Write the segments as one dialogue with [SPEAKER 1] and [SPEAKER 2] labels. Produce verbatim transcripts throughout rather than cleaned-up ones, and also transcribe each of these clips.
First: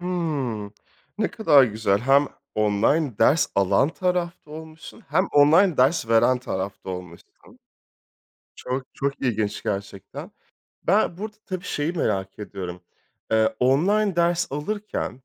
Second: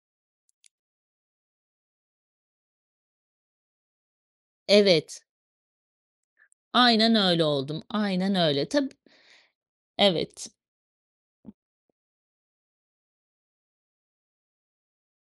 [SPEAKER 1] Hıı, ne kadar güzel. Hem online ders alan tarafta olmuşsun
[SPEAKER 2] Evet.
[SPEAKER 1] hem online ders veren tarafta
[SPEAKER 2] Aynen
[SPEAKER 1] olmuşsun.
[SPEAKER 2] öyle oldum. Aynen öyle.
[SPEAKER 1] Çok,
[SPEAKER 2] Tab
[SPEAKER 1] çok ilginç gerçekten.
[SPEAKER 2] Evet.
[SPEAKER 1] Ben burada, tabii, şeyi merak ediyorum. Eee, online ders alırken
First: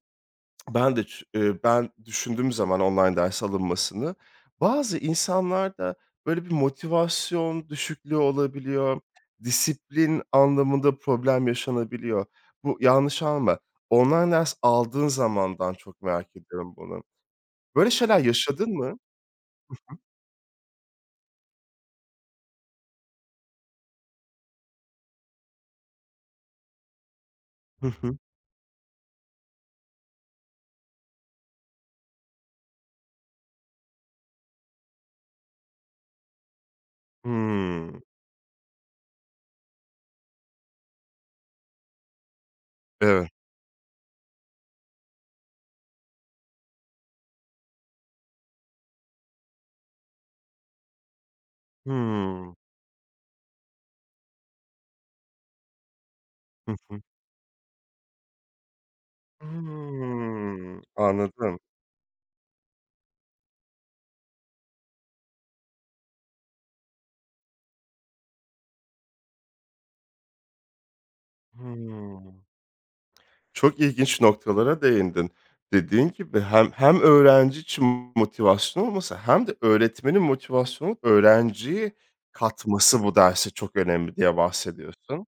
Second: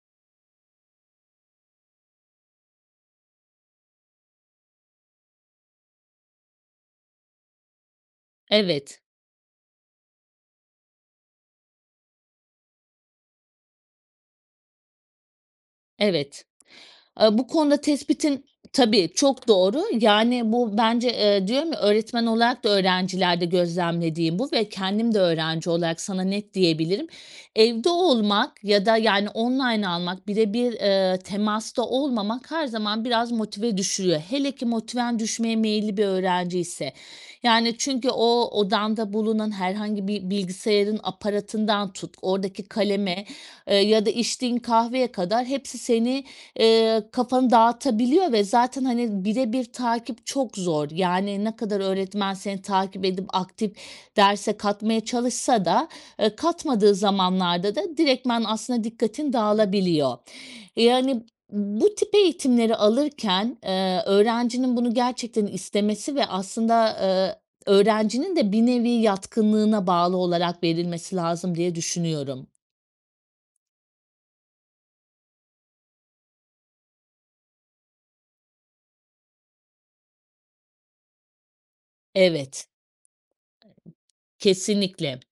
[SPEAKER 1] ben de çün eee, ben düşündüğüm zaman online ders alınmasını, bazı insanlarda böyle bir motivasyon düşüklüğü
[SPEAKER 2] Evet.
[SPEAKER 1] olabiliyor disiplin anlamında problem yaşanabiliyor. Bu yanlış anlama online ders aldığın zamandan çok merak
[SPEAKER 2] Evet.
[SPEAKER 1] ediyorum bunu.
[SPEAKER 2] Aaa, bu konuda
[SPEAKER 1] Böyle şeyler
[SPEAKER 2] tespitin
[SPEAKER 1] yaşadın mı?
[SPEAKER 2] Tabii, çok doğru.
[SPEAKER 1] Hı hı.
[SPEAKER 2] Yani bu bence, eee, diyorum ya, öğretmen olarak da öğrencilerde gözlemlediğim bu ve kendim de öğrenci olarak sana net diyebilirim.
[SPEAKER 1] Hı
[SPEAKER 2] Evde
[SPEAKER 1] hı.
[SPEAKER 2] olmak ya da yani online almak bire bir, eee, temasta olmamak her zaman biraz motive düşürüyor. Hele ki motiven düşmeye meyilli bir öğrenciyse yani
[SPEAKER 1] Hıı.
[SPEAKER 2] çünkü o odanda bulunan herhangi bir bilgisayarın aparatından tut, oradaki kaleme,
[SPEAKER 1] Evet.
[SPEAKER 2] eee, ya da içtiğin kahveye kadar hepsi seni, eee, kafanı dağıtabiliyor ve zaten, hani, bire bir takip çok zor yani ne kadar öğretmen
[SPEAKER 1] Hıı.
[SPEAKER 2] seni takip edip aktif derse katmaya çalışsa da, eee,
[SPEAKER 1] Hı
[SPEAKER 2] katmadığı
[SPEAKER 1] hı.
[SPEAKER 2] zamanlarda da direkt aslında dikkatin dağılabiliyor.
[SPEAKER 1] Hıı.
[SPEAKER 2] Yani
[SPEAKER 1] Anladım.
[SPEAKER 2] bu tip eğitimleri alırken, eee, öğrencinin bunu gerçekten istemesi ve aslında, ııı, öğrencinin de bir nevi yatkınlığına bağlı olarak verilmesi lazım diye
[SPEAKER 1] Hıı.
[SPEAKER 2] düşünüyorum.
[SPEAKER 1] Çok ilginç noktalara değindin. Dediğin gibi hem hem öğrenci için motivasyon olması hem de öğretmenin motivasyona öğrenciyi
[SPEAKER 2] Evet.
[SPEAKER 1] katması bu derse çok önemli diye
[SPEAKER 2] [unintelligible] Kesinlikle,
[SPEAKER 1] bahsediyorsun.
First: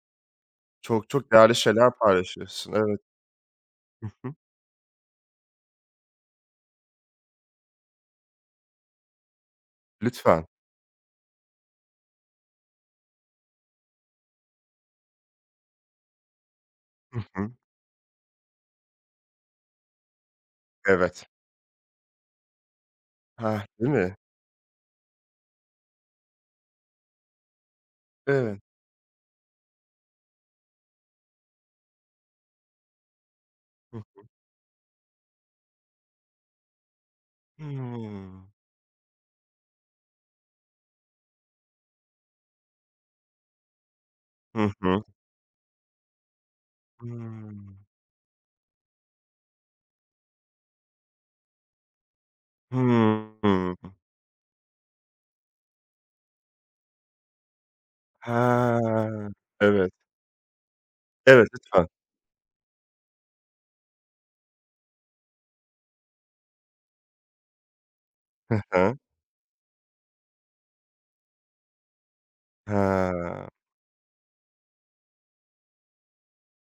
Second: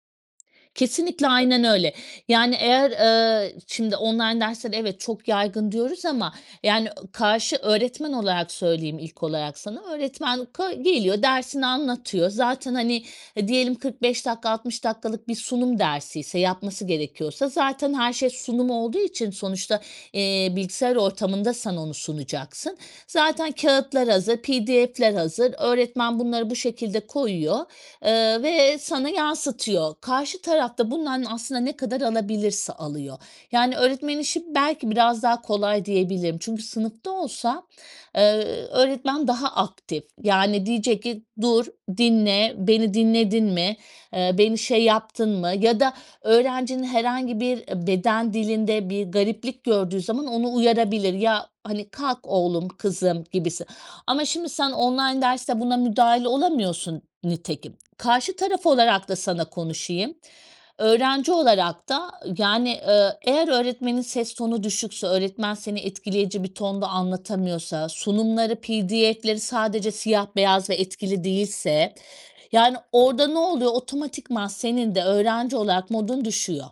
[SPEAKER 1] Çok
[SPEAKER 2] kesinlikle,
[SPEAKER 1] çok değerli
[SPEAKER 2] aynen
[SPEAKER 1] şeyler
[SPEAKER 2] öyle. Yani
[SPEAKER 1] paylaşıyorsun.
[SPEAKER 2] eğer,
[SPEAKER 1] Evet.
[SPEAKER 2] eee, şimdi
[SPEAKER 1] Hı hı.
[SPEAKER 2] online dersler, evet, çok yaygın diyoruz ama yani, ııı, karşı öğretmen olarak söyleyeyim ilk olarak sana, öğretmen
[SPEAKER 1] Lütfen.
[SPEAKER 2] ka geliyor dersini anlatıyor zaten hani, hı, diyelim kırk beş dakika altmış dakikalık bir sunum dersiyse yapması
[SPEAKER 1] Hı
[SPEAKER 2] gerekiyorsa,
[SPEAKER 1] hı.
[SPEAKER 2] zaten her şey sunum olduğu için sonuçta, eee, bilgisayar
[SPEAKER 1] Evet.
[SPEAKER 2] ortamında sen onu sunacaksın, zaten
[SPEAKER 1] Hah. Değil
[SPEAKER 2] kâğıtlar
[SPEAKER 1] mi?
[SPEAKER 2] hazır, PDF'ler hazır, öğretmen bunları bu şekilde koyuyor. Iıı,
[SPEAKER 1] Evet.
[SPEAKER 2] ve sana yansıtıyor, karşı taraf da bundan aslında ne kadar alabilirse alıyor. Yani
[SPEAKER 1] Hı
[SPEAKER 2] öğretmenin
[SPEAKER 1] hı.
[SPEAKER 2] işi belki biraz daha kolay diyebilirim. Çünkü sınıfta olsa, eee,
[SPEAKER 1] Hıı.
[SPEAKER 2] öğretmen daha aktif. Yani diyecek ki, "dur, dinle, beni dinledin mi, eee, beni
[SPEAKER 1] Hı
[SPEAKER 2] şey
[SPEAKER 1] hı.
[SPEAKER 2] yaptın mı?" ya da öğrencinin herhangi
[SPEAKER 1] Hıı.
[SPEAKER 2] bir beden dilinde bir gariplik gördüğü zaman onu uyarabilir, "ya hani kalk oğlum
[SPEAKER 1] Hıı.
[SPEAKER 2] kızım
[SPEAKER 1] Hı
[SPEAKER 2] gibisin"
[SPEAKER 1] hı.
[SPEAKER 2] ama şimdi sen online derste buna müdahil olamıyorsun nitekim. Karşı taraf olarak da
[SPEAKER 1] Ha.
[SPEAKER 2] sana
[SPEAKER 1] Evet.
[SPEAKER 2] konuşayım, öğrenci
[SPEAKER 1] Evet,
[SPEAKER 2] olarak
[SPEAKER 1] lütfen.
[SPEAKER 2] da yani, eee, eğer öğretmenin ses tonu düşükse, öğretmen seni etkileyici bir tonda anlatamıyorsa, sunumları
[SPEAKER 1] Hı hı.
[SPEAKER 2] PDF'leri sadece siyah beyaz ve etkili değilse, yani orada ne
[SPEAKER 1] Ha.
[SPEAKER 2] oluyor? Otomatikman senin de öğrenci olarak modun düşüyor.